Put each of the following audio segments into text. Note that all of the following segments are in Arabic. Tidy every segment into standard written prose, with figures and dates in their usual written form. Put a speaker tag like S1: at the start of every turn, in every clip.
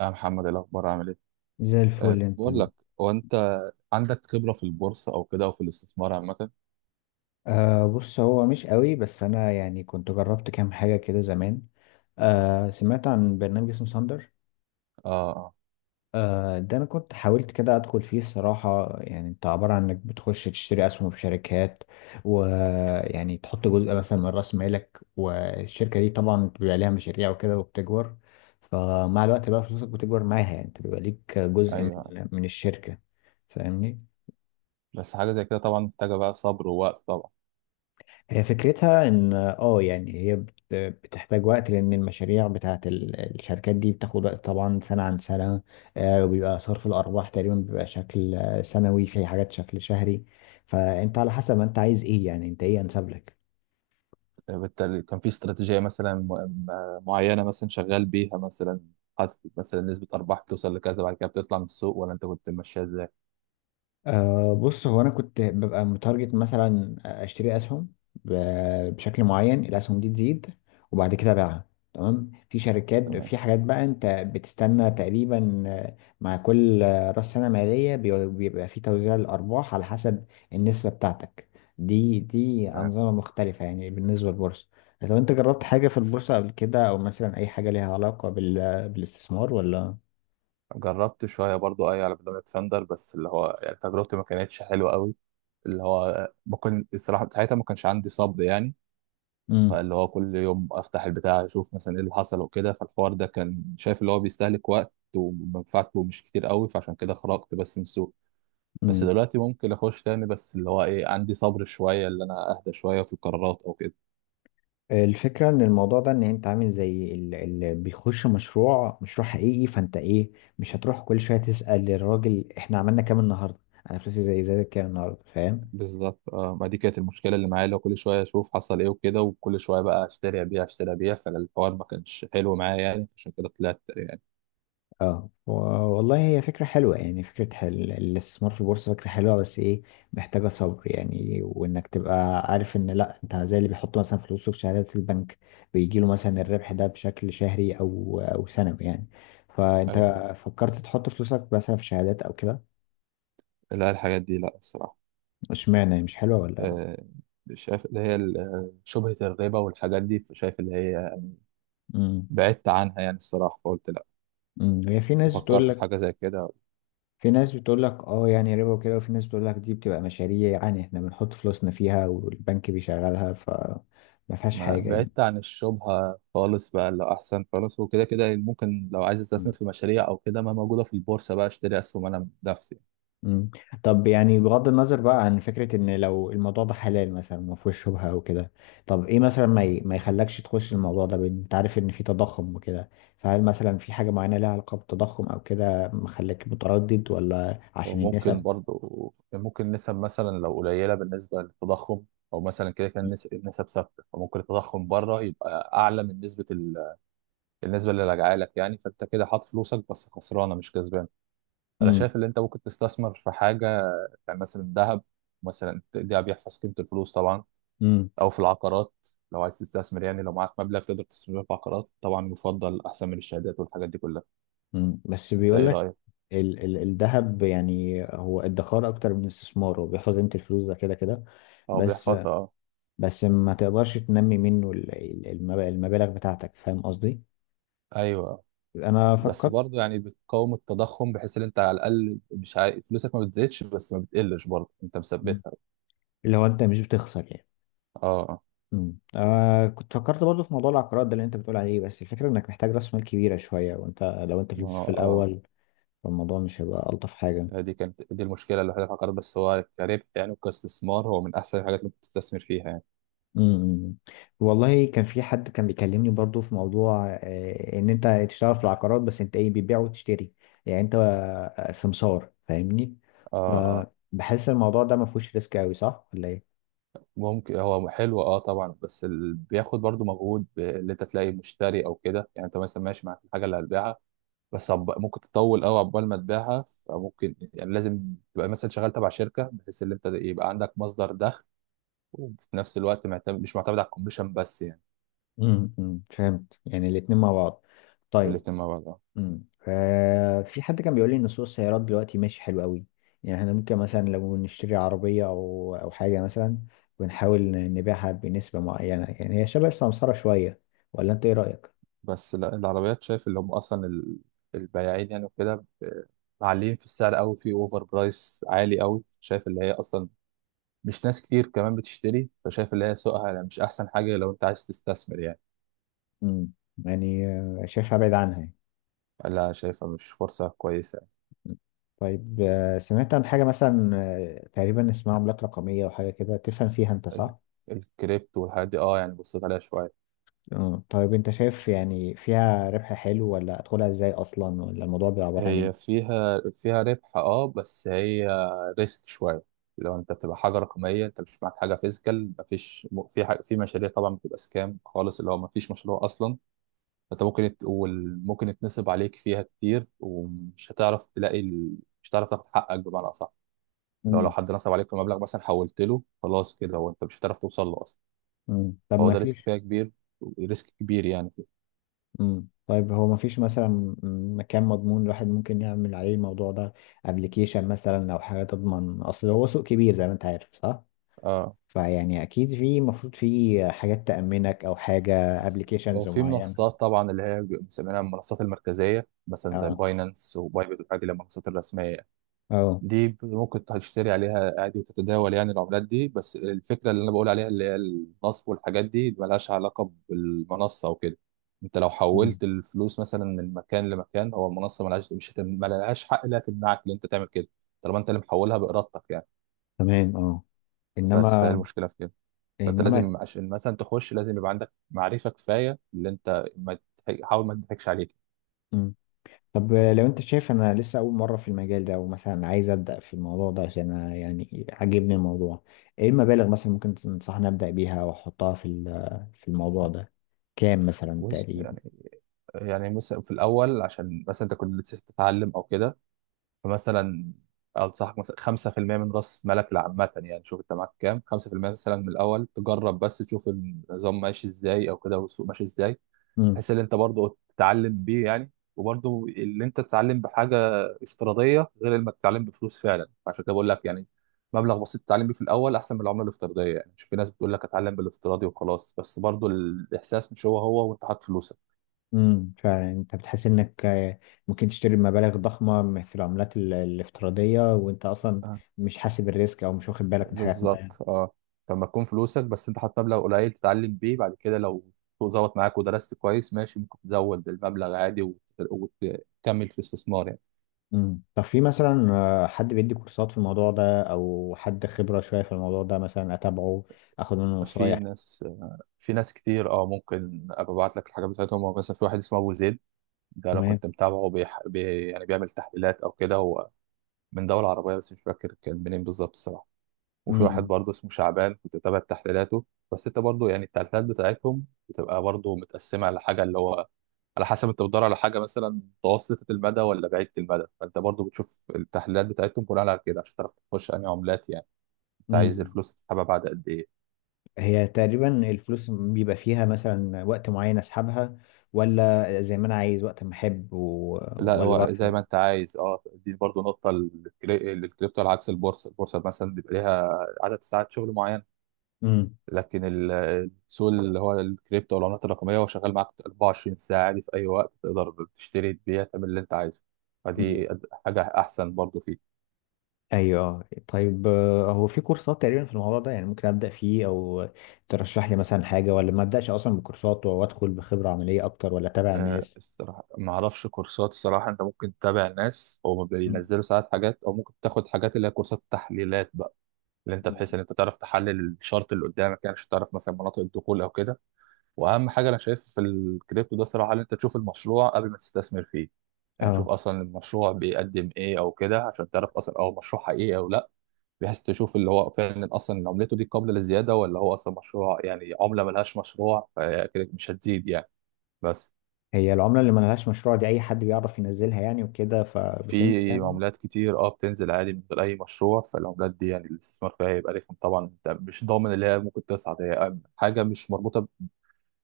S1: يا محمد إيه الأخبار عامل إيه؟
S2: زي الفل
S1: كنت
S2: انت.
S1: بقول لك هو أنت عندك خبرة في البورصة أو كده أو في الاستثمار عامة؟
S2: بص، هو مش قوي، بس انا يعني كنت جربت كام حاجه كده زمان. سمعت عن برنامج اسمه ساندر.
S1: آه.
S2: ده انا كنت حاولت كده ادخل فيه الصراحه، يعني انت عباره عن انك بتخش تشتري اسهم في شركات. ويعني تحط جزء مثلا من راس مالك، والشركه دي طبعا بيبقى ليها مشاريع وكده وبتكبر. فمع الوقت بقى فلوسك بتكبر معاها، يعني انت بيبقى ليك جزء من
S1: أيوه،
S2: من الشركه. فاهمني؟
S1: بس حاجة زي كده طبعا محتاجة بقى صبر ووقت طبعا.
S2: هي فكرتها ان يعني هي بتحتاج وقت، لان المشاريع بتاعت الشركات دي بتاخد وقت، طبعا سنة عن سنة. وبيبقى صرف الارباح تقريبا بيبقى شكل سنوي، في حاجات شكل شهري. فانت على حسب ما انت عايز ايه، يعني انت ايه انسب لك؟
S1: بالتالي كان في استراتيجية مثلا معينة مثلا شغال بيها مثلا، حاطط مثلا نسبة أرباح بتوصل لكذا بعد كده بتطلع من السوق ولا أنت كنت ماشيها إزاي؟
S2: أه، بص، هو انا كنت ببقى متارجت، مثلا اشتري اسهم بشكل معين. الاسهم دي تزيد وبعد كده ابيعها. تمام. في شركات،
S1: تمام.
S2: في حاجات بقى انت بتستنى تقريبا مع كل راس سنه ماليه، بيبقى في توزيع الارباح على حسب النسبه بتاعتك. دي
S1: تمام.
S2: انظمه مختلفه، يعني بالنسبه للبورصه. لو انت جربت حاجه في البورصه قبل كده، او مثلا اي حاجه ليها علاقه بالاستثمار، ولا؟
S1: جربت شوية برضو أي على برنامج ساندر بس اللي هو يعني تجربتي ما كانتش حلوة قوي، اللي هو ما كنت الصراحة ساعتها ما كانش عندي صبر يعني،
S2: امم.
S1: فاللي هو كل يوم افتح البتاع اشوف مثلا ايه اللي حصل وكده، فالحوار ده كان شايف اللي هو بيستهلك وقت ومنفعته مش كتير قوي، فعشان كده خرجت بس من السوق. بس
S2: امم.
S1: دلوقتي ممكن اخش تاني، بس اللي هو ايه عندي صبر شويه اللي انا اهدى شويه في القرارات او كده.
S2: الفكرة ان الموضوع ده، ان انت عامل زي اللي بيخش مشروع، مشروع حقيقي، فانت ايه، مش هتروح كل شوية تسأل الراجل احنا عملنا كام النهاردة، انا فلوسي زي كام النهاردة. فاهم؟
S1: بالظبط. ما دي كانت المشكله اللي معايا، اللي هو كل شويه اشوف حصل ايه وكده، وكل شويه بقى اشتري ابيع اشتري ابيع، فالحوار ما كانش حلو معايا يعني، عشان كده طلعت يعني.
S2: اه، والله هي فكرة حلوة، يعني فكرة الاستثمار في البورصة فكرة حلوة، بس ايه، محتاجة صبر يعني. وانك تبقى عارف ان لا، انت زي اللي بيحط مثلا فلوسه في شهادات البنك، بيجيله مثلا الربح ده بشكل شهري او سنوي يعني. فانت
S1: ايوه.
S2: فكرت تحط فلوسك مثلا في شهادات او كده؟
S1: لا الحاجات دي لا الصراحه.
S2: اشمعنى، هي مش حلوة ولا؟
S1: آه، شايف اللي هي شبهة الربا والحاجات دي، شايف اللي هي
S2: امم،
S1: بعدت عنها يعني الصراحة، فقلت لا،
S2: امم. هي في ناس بتقول
S1: فكرت في
S2: لك،
S1: حاجة زي كده.
S2: في ناس بتقول لك يعني ربا وكده، وفي ناس بتقول لك دي بتبقى مشاريع، يعني احنا بنحط فلوسنا فيها والبنك بيشغلها، فما فيهاش
S1: ما أنا
S2: حاجة يعني.
S1: بعدت عن الشبهة خالص بقى، اللي أحسن خالص، وكده كده ممكن لو عايز أستثمر
S2: مم.
S1: في مشاريع أو كده ما موجودة في البورصة بقى أشتري أسهم أنا بنفسي.
S2: مم. طب، يعني بغض النظر بقى عن فكرة ان لو الموضوع ده حلال مثلا ما فيهوش شبهة او كده، طب ايه مثلا ما يخلكش تخش الموضوع ده، بان انت عارف ان في تضخم وكده؟ فهل مثلا في حاجة معينة لها علاقة بالتضخم او كده مخليك متردد، ولا عشان
S1: وممكن
S2: النسب؟
S1: برضو، ممكن نسب مثلا لو قليلة بالنسبة للتضخم، أو مثلا كده كان النسب ثابتة، فممكن التضخم بره يبقى أعلى من نسبة النسبة اللي راجعة لك يعني، فأنت كده حاط فلوسك بس خسرانة مش كسبان. أنا شايف إن أنت ممكن تستثمر في حاجة، يعني مثلا الذهب، مثلا ده بيحفظ قيمة الفلوس طبعا،
S2: امم.
S1: أو في العقارات. لو عايز تستثمر يعني لو معاك مبلغ تقدر تستثمره في عقارات، طبعا يفضل أحسن من الشهادات والحاجات دي كلها.
S2: مم. بس
S1: أنت
S2: بيقول
S1: إيه
S2: لك،
S1: رأيك؟
S2: ال ال الذهب، يعني هو ادخار اكتر من استثمار، هو بيحفظ قيمة الفلوس ده كده كده.
S1: أه
S2: بس،
S1: بيحفظها أه.
S2: بس ما تقدرش تنمي منه المبالغ بتاعتك. فاهم قصدي؟
S1: أيوه.
S2: انا
S1: بس
S2: فكرت.
S1: برضه يعني بتقاوم التضخم، بحيث إن أنت على الأقل مش فلوسك ما بتزيدش بس ما بتقلش، برضه أنت
S2: مم.
S1: مثبتها.
S2: اللي هو انت مش بتخسر يعني.
S1: أه. أه.
S2: مم. آه، كنت فكرت برضه في موضوع العقارات ده اللي انت بتقول عليه، بس الفكرة انك محتاج راس مال كبيرة شوية، وانت، لو انت في
S1: ما
S2: لسه في
S1: أه.
S2: الاول، فالموضوع مش هيبقى الطف حاجة.
S1: هي دي كانت دي المشكلة الوحيدة في العقارات، بس هو كربح يعني وكاستثمار هو من أحسن الحاجات اللي ممكن تستثمر فيها يعني.
S2: امم. والله كان في حد كان بيكلمني برضو في موضوع ان انت تشتغل في العقارات، بس انت ايه، بتبيع وتشتري، يعني انت سمسار. فاهمني؟
S1: أه. أه.
S2: فبحس الموضوع ده ما فيهوش ريسك قوي، صح ولا ايه؟
S1: ممكن، هو حلو اه طبعا، بياخد برضو مجهود، اللي انت تلاقي مشتري او كده، يعني انت مثلا ماشي معاك الحاجه اللي هتبيعها، ممكن تطول قوي عقبال ما تبيعها، فممكن يعني لازم تبقى مثلا شغال تبع شركه، بحيث ان انت يبقى عندك مصدر دخل وفي نفس الوقت معتمد، مش معتمد على الكوميشن بس يعني.
S2: امم، فهمت. يعني الاتنين مع بعض. طيب.
S1: الاتنين مع بعض اه.
S2: امم. في حد كان بيقول لي ان سوق السيارات دلوقتي ماشي حلو قوي، يعني احنا ممكن مثلا لو نشتري عربية او حاجة مثلا، ونحاول نبيعها بنسبة معينة، يعني هي شبه السمسرة شوية. ولا انت ايه رأيك؟
S1: بس لا العربيات، شايف اللي هم البياعين يعني وكده معلين في السعر قوي، في اوفر برايس عالي قوي، شايف اللي هي اصلا مش ناس كتير كمان بتشتري، فشايف اللي هي سوقها يعني مش احسن حاجه لو انت عايز تستثمر يعني.
S2: مم. يعني شايفها بعيد عنها يعني.
S1: لا شايفها مش فرصه كويسه يعني.
S2: مم. طيب، سمعت عن حاجة مثلا تقريبا اسمها عملات رقمية وحاجة كده. تفهم فيها انت،
S1: ال-
S2: صح؟
S1: الكريبتو والحاجات دي اه، يعني بصيت عليها شويه.
S2: آه. طيب، انت شايف يعني فيها ربح حلو، ولا ادخلها ازاي اصلا، ولا الموضوع بيبقى عبارة عن
S1: هي
S2: ايه؟
S1: فيها ربح اه، بس هي ريسك شويه. لو انت بتبقى حاجه رقميه انت مش معاك حاجه فيزيكال، مفيش في حاجة في مشاريع طبعا بتبقى سكام خالص، اللي هو مفيش مشروع اصلا، فانت ممكن ممكن يتنصب عليك فيها كتير، ومش هتعرف تلاقي مش هتعرف تاخد حقك بمعنى اصح. لو
S2: مم.
S1: حد نصب عليك في مبلغ مثلا، حولت له خلاص كده، وانت مش هتعرف توصل له اصلا،
S2: مم. طب
S1: فهو
S2: ما
S1: ده ريسك
S2: فيش.
S1: فيها كبير، ريسك كبير يعني.
S2: مم. طيب، هو ما فيش مثلا، مكان مضمون الواحد ممكن يعمل عليه الموضوع ده، ابلكيشن مثلا او حاجة تضمن. اصل هو سوق كبير زي ما انت عارف، صح؟
S1: اه.
S2: فيعني اكيد في المفروض في حاجات تأمنك، او حاجة، ابلكيشنز
S1: وفي
S2: معينة.
S1: منصات طبعا اللي هي بيبقوا مسمينها المنصات المركزيه، مثلا زي
S2: اه،
S1: باينانس وبايبت والحاجات دي، اللي هي المنصات الرسميه
S2: اه.
S1: دي ممكن تشتري عليها عادي وتتداول يعني العملات دي، بس الفكرة اللي أنا بقول عليها اللي هي النصب والحاجات دي اللي ملهاش علاقة بالمنصة وكده. أنت لو
S2: مم.
S1: حولت الفلوس مثلا من مكان لمكان، هو المنصة ملهاش، مش هتم... ملهاش حق لا تمنعك إن أنت تعمل كده، طالما أنت اللي محولها بإرادتك يعني.
S2: تمام، اه.
S1: بس فهي
S2: انما.
S1: المشكلة في كده. فأنت
S2: انما.
S1: لازم عشان مثلا تخش لازم يبقى عندك معرفة كفاية، اللي أنت ما تضحك- حاول ما تضحكش عليك.
S2: مم. طب، لو انت شايف انا لسه اول مرة في المجال ده، ومثلا عايز ابدأ في الموضوع ده، عشان أنا يعني عاجبني الموضوع، ايه المبالغ مثلا ممكن تنصحني ابدأ بيها واحطها في في الموضوع ده، كام مثلا
S1: بص
S2: تقريبا؟
S1: يعني، يعني مثلا في الأول عشان مثلا أنت كنت لسه بتتعلم أو كده، فمثلا انصحك مثلا 5% من راس مالك لعامة يعني، شوف انت معاك كام، 5% مثلا من الاول تجرب بس تشوف النظام ماشي ازاي او كده، والسوق ماشي ازاي، بحيث ان انت برضه تتعلم بيه يعني. وبرضه اللي انت تتعلم بحاجة افتراضية غير لما تتعلم بفلوس فعلا، عشان كده بقول لك يعني مبلغ بسيط تتعلم بيه في الاول احسن من العملة الافتراضية، يعني شوف في ناس بتقول لك اتعلم بالافتراضي وخلاص، بس برضه الاحساس مش هو هو وانت حاطط فلوسك.
S2: امم، فعلا. انت بتحس انك ممكن تشتري مبالغ ضخمه في العملات الافتراضيه، وانت اصلا مش حاسب الريسك، او مش واخد بالك من حاجات
S1: بالظبط
S2: معينه.
S1: اه. لما تكون فلوسك بس انت حاطط مبلغ قليل تتعلم بيه، بعد كده لو السوق ظبط معاك ودرست كويس ماشي، ممكن تزود المبلغ عادي وتكمل في استثمار يعني.
S2: امم. طب في مثلا حد بيدي كورسات في الموضوع ده، او حد خبره شويه في الموضوع ده مثلا اتابعه، اخد منه
S1: في
S2: نصايح؟
S1: ناس، في ناس كتير اه، ممكن ابقى ابعت لك الحاجات بتاعتهم، هو مثلا في واحد اسمه ابو زيد، ده انا
S2: تمام.
S1: كنت متابعه يعني بيعمل تحليلات او كده، هو من دولة عربية بس مش فاكر كان منين بالظبط الصراحة. وفي واحد
S2: امم.
S1: برضه اسمه شعبان كنت بتابع تحليلاته، بس انت برضه يعني التحليلات بتاعتهم بتبقى برضه متقسمه على حاجه اللي هو، على حسب انت بتدور على حاجه مثلا متوسطه المدى ولا بعيده المدى، فانت برضه بتشوف التحليلات بتاعتهم بناء على كده عشان تعرف تخش انهي عملات يعني، انت عايز
S2: امم.
S1: الفلوس تسحبها بعد قد ايه.
S2: هي تقريبا الفلوس بيبقى فيها مثلا وقت معين اسحبها، ولا زي ما انا عايز وقت ما احب
S1: لا
S2: ولا
S1: هو
S2: بعرف؟
S1: زي ما انت عايز اه، دي برضه نقطه للكريبتو، على عكس البورصه، البورصه مثلا بيبقى ليها عدد ساعات شغل معين،
S2: امم.
S1: لكن السوق اللي هو الكريبتو والعملات الرقميه هو شغال معاك 24 ساعه عادي، في اي وقت تقدر تشتري تبيع تعمل اللي انت عايزه، فدي حاجه احسن برضو فيه.
S2: ايوه. آه. طيب، هو في كورسات تقريبا في الموضوع ده، يعني ممكن ابدا فيه، او ترشح لي مثلا حاجه، ولا ما ابداش اصلا بكورسات وادخل بخبره عمليه اكتر، ولا اتابع
S1: أه
S2: الناس؟
S1: الصراحه ما اعرفش كورسات الصراحه، انت ممكن تتابع ناس او
S2: مم.
S1: بينزلوا ساعات حاجات، او ممكن تاخد حاجات اللي هي كورسات تحليلات بقى، اللي انت
S2: مم.
S1: بحيث ان انت تعرف تحلل الشارت اللي قدامك يعني عشان تعرف مثلا مناطق الدخول او كده. واهم حاجه انا شايف في الكريبتو ده صراحه، ان انت تشوف المشروع قبل ما تستثمر فيه، يعني شوف
S2: اه.
S1: اصلا المشروع بيقدم ايه او كده عشان تعرف اصلا هو مشروع حقيقي او لا، بحيث تشوف اللي هو فعلا اصلا عملته دي قابله للزياده، ولا هو اصلا مشروع يعني عمله ملهاش مشروع فكده مش هتزيد يعني. بس
S2: هي العمله اللي ما لهاش مشروع دي، اي حد بيعرف ينزلها يعني وكده فبتنزل
S1: في
S2: يعني؟
S1: عملات كتير اه بتنزل عادي من غير اي مشروع، فالعملات دي يعني الاستثمار فيها هيبقى رخم طبعا، انت مش ضامن اللي هي ممكن تصعد، هي حاجه مش مربوطه،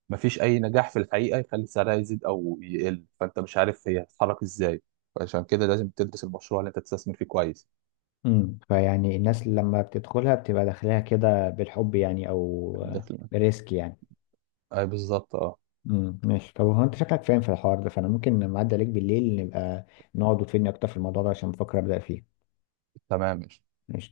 S1: مفيش اي نجاح في الحقيقه يخلي سعرها يزيد او يقل، فانت مش عارف هي هتتحرك ازاي، فعشان كده لازم تدرس المشروع اللي انت تستثمر فيه كويس.
S2: امم، فيعني الناس لما بتدخلها بتبقى داخلها كده بالحب يعني، او
S1: دخل
S2: بريسك يعني.
S1: اي بالظبط اه.
S2: امم. ماشي. طب هو انت شكلك فاهم في الحوار ده، فانا ممكن لما اعدي عليك بالليل نبقى نقعد وتفيدني اكتر في الموضوع ده، عشان بفكر ابدا فيه.
S1: تمام.
S2: ماشي.